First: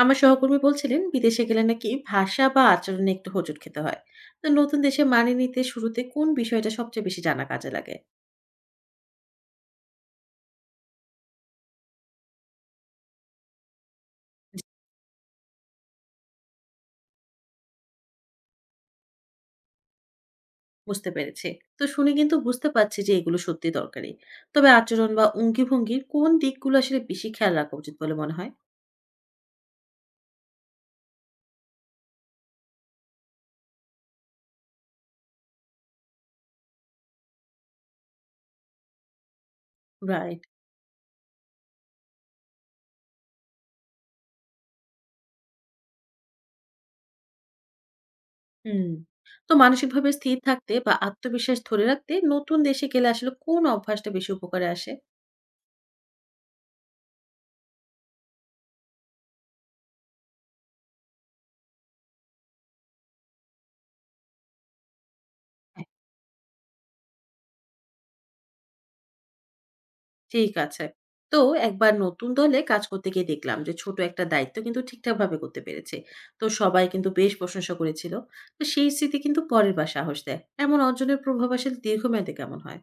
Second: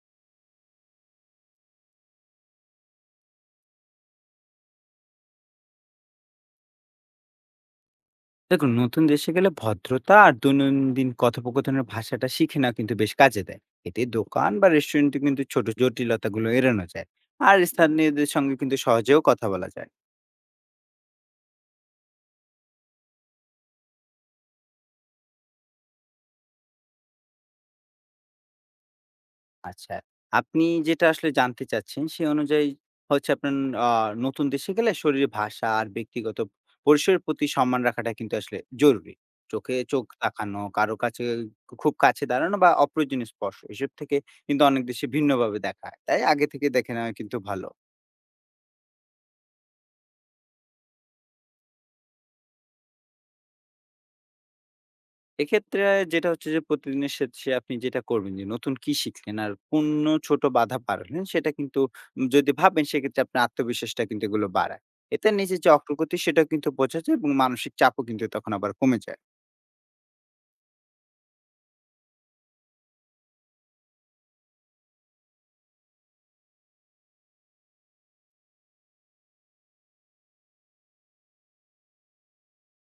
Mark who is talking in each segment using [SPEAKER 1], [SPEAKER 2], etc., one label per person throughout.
[SPEAKER 1] আমার সহকর্মী বলছিলেন বিদেশে গেলে নাকি ভাষা বা আচরণে একটু হোঁচট খেতে হয়। তো নতুন দেশে মানিয়ে নিতে শুরুতে কোন বিষয়টা সবচেয়ে বেশি জানা কাজে লাগে?
[SPEAKER 2] দেখুন, নতুন দেশে গেলে ভদ্রতা আর দৈনন্দিন কথোপকথনের ভাষাটা শিখে নেওয়া কিন্তু বেশ কাজে দেয়। এতে দোকান
[SPEAKER 1] জি,
[SPEAKER 2] বা রেস্টুরেন্টে কিন্তু ছোট জটিলতাগুলো এড়ানো যায়। আর স্থানীয়দের সঙ্গে কিন্তু সহজেও কথা বলা যায়।
[SPEAKER 1] বুঝতে পেরেছি। তো শুনে কিন্তু বুঝতে পারছি যে এগুলো সত্যি দরকারি। তবে আচরণ বা অঙ্গিভঙ্গির কোন দিকগুলো আসলে বেশি খেয়াল রাখা উচিত বলে মনে হয়?
[SPEAKER 2] আচ্ছা, আপনি যেটা আসলে জানতে চাচ্ছেন সে অনুযায়ী হচ্ছে আপনার আ নতুন দেশে গেলে শরীরে ভাষা আর ব্যক্তিগত পরিসরের প্রতি সম্মান রাখাটা কিন্তু আসলে জরুরি। চোখে চোখ
[SPEAKER 1] রাইট।
[SPEAKER 2] তাকানো, কারো কাছে খুব কাছে দাঁড়ানো বা অপ্রয়োজনীয় স্পর্শ এসব থেকে কিন্তু অনেক দেশে ভিন্নভাবে দেখা হয়। তাই আগে থেকে দেখে নেওয়া কিন্তু ভালো।
[SPEAKER 1] হুম। তো মানসিকভাবে স্থির থাকতে বা আত্মবিশ্বাস ধরে রাখতে নতুন দেশে গেলে আসলে কোন অভ্যাসটা বেশি উপকারে আসে?
[SPEAKER 2] এক্ষেত্রে যেটা হচ্ছে যে প্রতিদিনের শেষে আপনি যেটা করবেন যে নতুন কি শিখলেন আর কোন ছোট বাধা পারলেন সেটা কিন্তু যদি ভাবেন সেক্ষেত্রে আপনার আত্মবিশ্বাসটা কিন্তু এগুলো বাড়ায়। এতে নিজের যে অগ্রগতি সেটাও কিন্তু বোঝা যায় এবং মানসিক চাপও কিন্তু তখন আবার কমে যায়।
[SPEAKER 1] ঠিক আছে। তো একবার নতুন দলে কাজ করতে গিয়ে দেখলাম যে ছোট একটা দায়িত্ব কিন্তু ঠিকঠাকভাবে করতে পেরেছি। তো সবাই কিন্তু বেশ প্রশংসা করেছিল। তো সেই স্মৃতি কিন্তু পরের বার সাহস দেয়। এমন অর্জনের প্রভাব আসলে দীর্ঘমেয়াদে কেমন হয়?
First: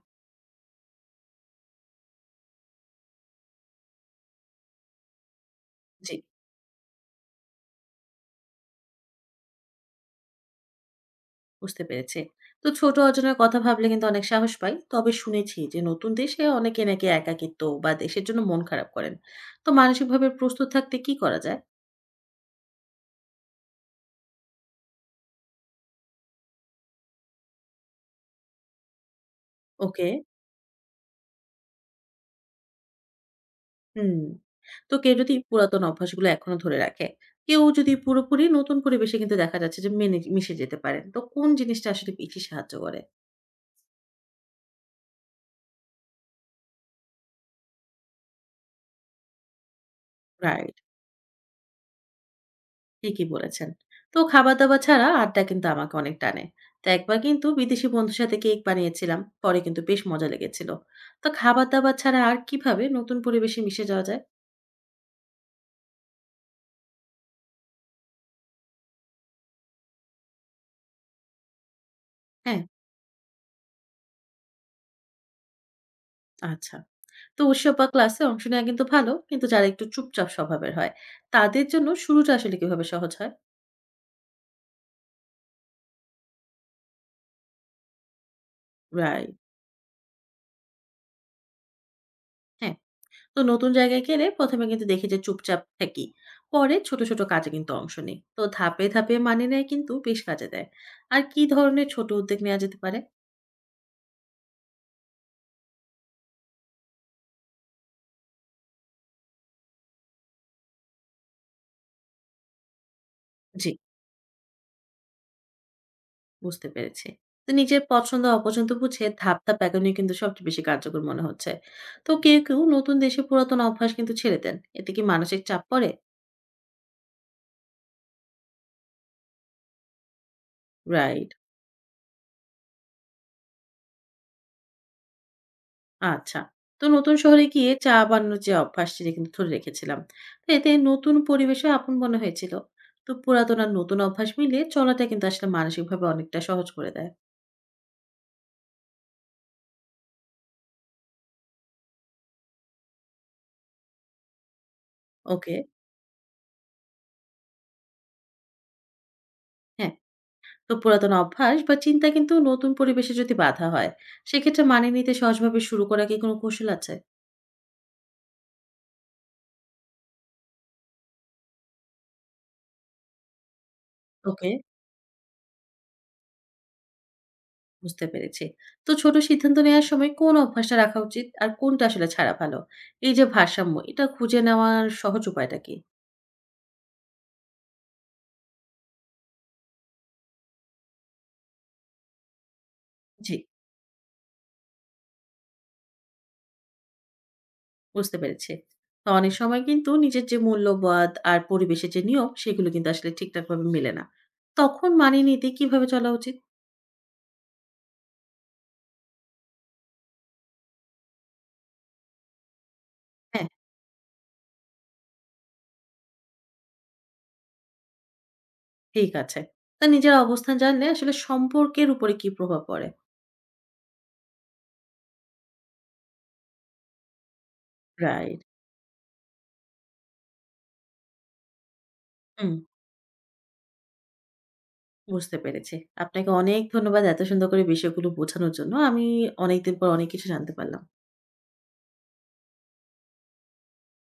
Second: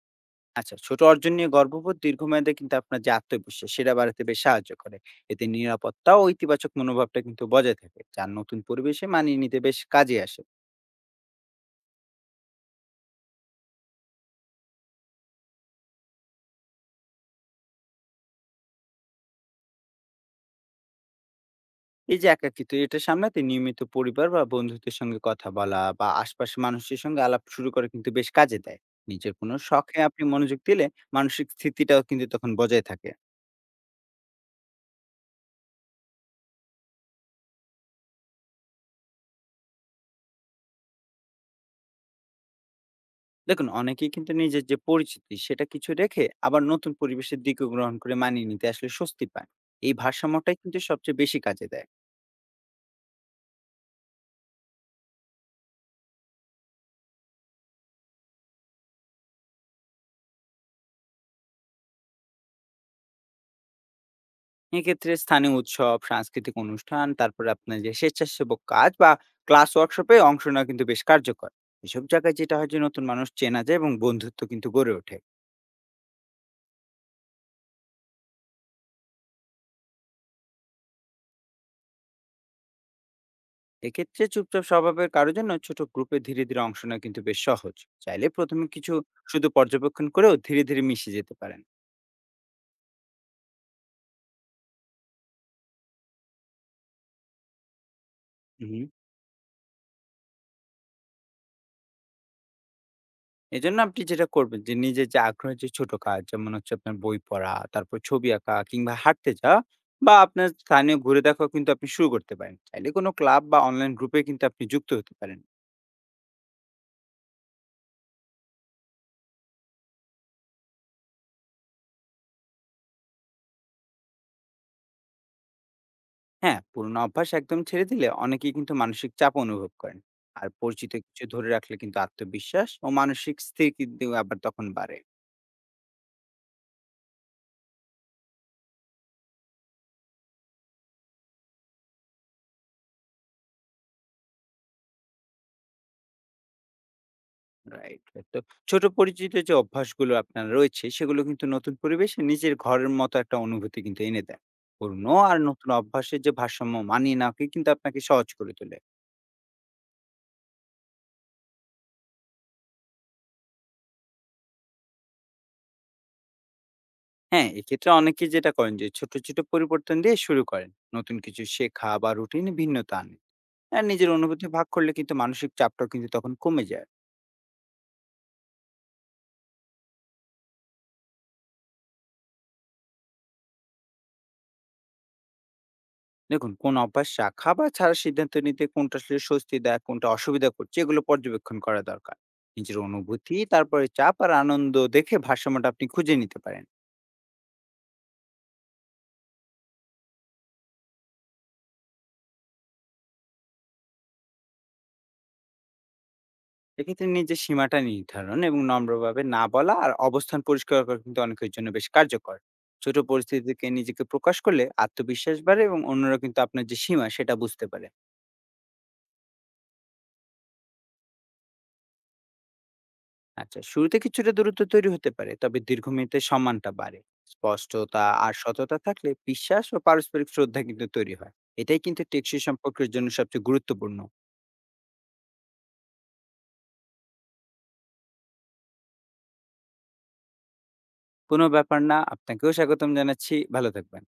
[SPEAKER 2] আচ্ছা ছোট অর্জন নিয়ে গর্ববোধ দীর্ঘমেয়াদে কিন্তু আপনার যে আত্মবিশ্বাস সেটা বাড়াতে বেশ সাহায্য করে। এতে নিরাপত্তা
[SPEAKER 1] জি,
[SPEAKER 2] ও ইতিবাচক মনোভাবটা কিন্তু বজায় থাকে। যার নতুন পরিবেশে মানিয়ে নিতে বেশ কাজে আসে।
[SPEAKER 1] বুঝতে পেরেছি। তো ছোট অর্জনের কথা ভাবলে কিন্তু অনেক সাহস পাই। তবে শুনেছি যে নতুন দেশে অনেকে নাকি একাকিত্ব বা দেশের জন্য মন খারাপ করেন। তো মানসিকভাবে প্রস্তুত থাকতে কি করা যায়?
[SPEAKER 2] এই যে একাকিত্ব এটা সামলাতে নিয়মিত পরিবার বা বন্ধুদের সঙ্গে কথা বলা বা আশপাশের মানুষের সঙ্গে আলাপ শুরু করা কিন্তু বেশ কাজে দেয়। নিজের কোনো শখে
[SPEAKER 1] ওকে।
[SPEAKER 2] আপনি মনোযোগ দিলে মানসিক স্থিতিটাও কিন্তু তখন বজায় থাকে।
[SPEAKER 1] হুম। তো কেউ যদি পুরাতন অভ্যাসগুলো এখনো ধরে রাখে, কেউ যদি পুরোপুরি নতুন পরিবেশে কিন্তু দেখা যাচ্ছে যে মেনে মিশে যেতে পারেন, তো কোন জিনিসটা আসলে বেশি সাহায্য করে?
[SPEAKER 2] দেখুন, অনেকেই কিন্তু নিজের যে পরিচিতি সেটা কিছু রেখে আবার নতুন পরিবেশের দিকে গ্রহণ করে মানিয়ে নিতে আসলে স্বস্তি পায়। এই ভারসাম্যটাই
[SPEAKER 1] রাইট,
[SPEAKER 2] কিন্তু সবচেয়ে বেশি কাজে দেয়।
[SPEAKER 1] ঠিকই বলেছেন। তো খাবার দাবার ছাড়া আড্ডা কিন্তু আমাকে অনেক টানে। তো একবার কিন্তু বিদেশি বন্ধুর সাথে কেক বানিয়েছিলাম, পরে কিন্তু বেশ মজা লেগেছিল। তো খাবার দাবার ছাড়া আর কিভাবে নতুন পরিবেশে মিশে যাওয়া যায়?
[SPEAKER 2] এক্ষেত্রে স্থানীয় উৎসব, সাংস্কৃতিক অনুষ্ঠান, তারপরে আপনার যে স্বেচ্ছাসেবক কাজ বা ক্লাস ওয়ার্কশপে অংশ নেওয়া কিন্তু বেশ কার্যকর। এসব জায়গায় যেটা
[SPEAKER 1] হ্যাঁ,
[SPEAKER 2] হয় যে নতুন মানুষ চেনা যায় এবং বন্ধুত্ব কিন্তু গড়ে ওঠে।
[SPEAKER 1] আচ্ছা। তো উৎসব বা ক্লাসে অংশ নেওয়া কিন্তু ভালো, কিন্তু যারা একটু চুপচাপ স্বভাবের হয়, তাদের জন্য শুরুটা আসলে কিভাবে সহজ হয়?
[SPEAKER 2] এক্ষেত্রে চুপচাপ স্বভাবের কারো জন্য ছোট গ্রুপে ধীরে ধীরে অংশ নেওয়া কিন্তু বেশ সহজ। চাইলে প্রথমে কিছু
[SPEAKER 1] রাইট।
[SPEAKER 2] শুধু পর্যবেক্ষণ করেও ধীরে ধীরে মিশে যেতে পারেন।
[SPEAKER 1] হ্যাঁ। তো নতুন জায়গায় গেলে প্রথমে কিন্তু দেখি যে চুপচাপ থাকি, পরে ছোট ছোট কাজে কিন্তু অংশ নিই। তো
[SPEAKER 2] হুম।
[SPEAKER 1] ধাপে ধাপে মানিয়ে নেয় কিন্তু বেশ কাজে দেয়। আর কি ধরনের ছোট উদ্যোগ নেওয়া যেতে পারে?
[SPEAKER 2] এজন্য আপনি যেটা করবেন যে নিজের যে আগ্রহের যে ছোট কাজ যেমন হচ্ছে আপনার বই পড়া, তারপর ছবি আঁকা কিংবা হাঁটতে যাওয়া বা আপনার স্থানীয় ঘুরে দেখাও কিন্তু আপনি শুরু করতে পারেন। চাইলে কোনো ক্লাব বা
[SPEAKER 1] জি,
[SPEAKER 2] অনলাইন গ্রুপে কিন্তু আপনি যুক্ত হতে পারেন।
[SPEAKER 1] বুঝতে পেরেছি। তো নিজের পছন্দ অপছন্দ বুঝে ধাপ ধাপ এগোনো কিন্তু সবচেয়ে বেশি কার্যকর মনে হচ্ছে। তো কেউ কেউ নতুন দেশে পুরাতন অভ্যাস কিন্তু ছেড়ে দেন, এতে কি মানসিক চাপ পড়ে?
[SPEAKER 2] হ্যাঁ, পুরোনো অভ্যাস একদম ছেড়ে দিলে অনেকেই কিন্তু মানসিক চাপ অনুভব করেন। আর পরিচিত কিছু
[SPEAKER 1] রাইট,
[SPEAKER 2] ধরে রাখলে কিন্তু আত্মবিশ্বাস ও মানসিক স্থির কিন্তু আবার তখন বাড়ে।
[SPEAKER 1] আচ্ছা। তো নতুন শহরে গিয়ে চা বানানোর যে অভ্যাস সেটা কিন্তু ধরে রেখেছিলাম। তো এতে নতুন পরিবেশে আপন মনে হয়েছিল। তো পুরাতন আর নতুন অভ্যাস মিলিয়ে চলাটা কিন্তু আসলে মানসিকভাবে অনেকটা সহজ করে দেয়।
[SPEAKER 2] Right, right. তো ছোট পরিচিত যে অভ্যাসগুলো আপনার রয়েছে, সেগুলো কিন্তু নতুন পরিবেশে নিজের ঘরের মতো একটা অনুভূতি কিন্তু এনে দেয়। পুরনো আর
[SPEAKER 1] ওকে,
[SPEAKER 2] নতুন অভ্যাসের যে ভারসাম্য মানিয়ে নেওয়াকে কিন্তু আপনাকে সহজ করে তোলে।
[SPEAKER 1] হ্যাঁ। তো পুরাতন অভ্যাস বা চিন্তা কিন্তু নতুন পরিবেশে যদি বাধা হয়, সেক্ষেত্রে মানিয়ে নিতে সহজভাবে শুরু করার কি কোনো কৌশল আছে?
[SPEAKER 2] হ্যাঁ, এক্ষেত্রে অনেকে যেটা করেন যে ছোট ছোট পরিবর্তন দিয়ে শুরু করেন। নতুন কিছু শেখা বা রুটিনে ভিন্নতা আনে। আর নিজের অনুভূতি
[SPEAKER 1] ওকে,
[SPEAKER 2] ভাগ করলে কিন্তু মানসিক চাপটাও কিন্তু তখন কমে যায়।
[SPEAKER 1] বুঝতে পেরেছি। তো ছোট সিদ্ধান্ত নেওয়ার সময় কোন অভ্যাসটা রাখা উচিত আর কোনটা আসলে ছাড়া ভালো? এই যে ভারসাম্য, এটা খুঁজে নেওয়ার সহজ উপায়টা কি?
[SPEAKER 2] দেখুন, কোন অভ্যাস রাখা বা ছাড়ার সিদ্ধান্ত নিতে কোনটা আসলে স্বস্তি দেয়, কোনটা অসুবিধা করছে এগুলো পর্যবেক্ষণ করা দরকার। নিজের
[SPEAKER 1] জি,
[SPEAKER 2] অনুভূতি, তারপরে চাপ আর আনন্দ দেখে ভারসাম্যটা আপনি খুঁজে নিতে পারেন।
[SPEAKER 1] বুঝতে পেরেছি। তো অনেক সময় কিন্তু নিজের যে মূল্যবোধ আর পরিবেশের যে নিয়ম, সেগুলো কিন্তু আসলে ঠিকঠাকভাবে মেলে না। তখন মানিয়ে নিতে কিভাবে চলা উচিত?
[SPEAKER 2] এক্ষেত্রে নিজের সীমাটা নির্ধারণ এবং নম্রভাবে না বলা আর অবস্থান পরিষ্কার করা কিন্তু অনেকের জন্য বেশ কার্যকর। ছোট পরিস্থিতি
[SPEAKER 1] হ্যাঁ,
[SPEAKER 2] থেকে নিজেকে প্রকাশ করলে আত্মবিশ্বাস বাড়ে এবং অন্যরা কিন্তু আপনার যে সীমা সেটা বুঝতে পারে।
[SPEAKER 1] ঠিক আছে। তো নিজের অবস্থান জানলে আসলে সম্পর্কের উপরে কি প্রভাব পড়ে?
[SPEAKER 2] আচ্ছা, শুরুতে কিছুটা দূরত্ব তৈরি হতে পারে, তবে দীর্ঘমেয়াদে সম্মানটা বাড়ে। স্পষ্টতা আর
[SPEAKER 1] রাইট।
[SPEAKER 2] সততা থাকলে বিশ্বাস ও পারস্পরিক শ্রদ্ধা কিন্তু তৈরি হয়। এটাই কিন্তু টেকসই
[SPEAKER 1] হুম,
[SPEAKER 2] সম্পর্কের জন্য সবচেয়ে গুরুত্বপূর্ণ।
[SPEAKER 1] বুঝতে পেরেছি। আপনাকে অনেক ধন্যবাদ এত সুন্দর করে বিষয়গুলো বোঝানোর জন্য। আমি অনেকদিন পর অনেক কিছু জানতে পারলাম।
[SPEAKER 2] কোনো ব্যাপার না, আপনাকেও স্বাগতম জানাচ্ছি। ভালো থাকবেন।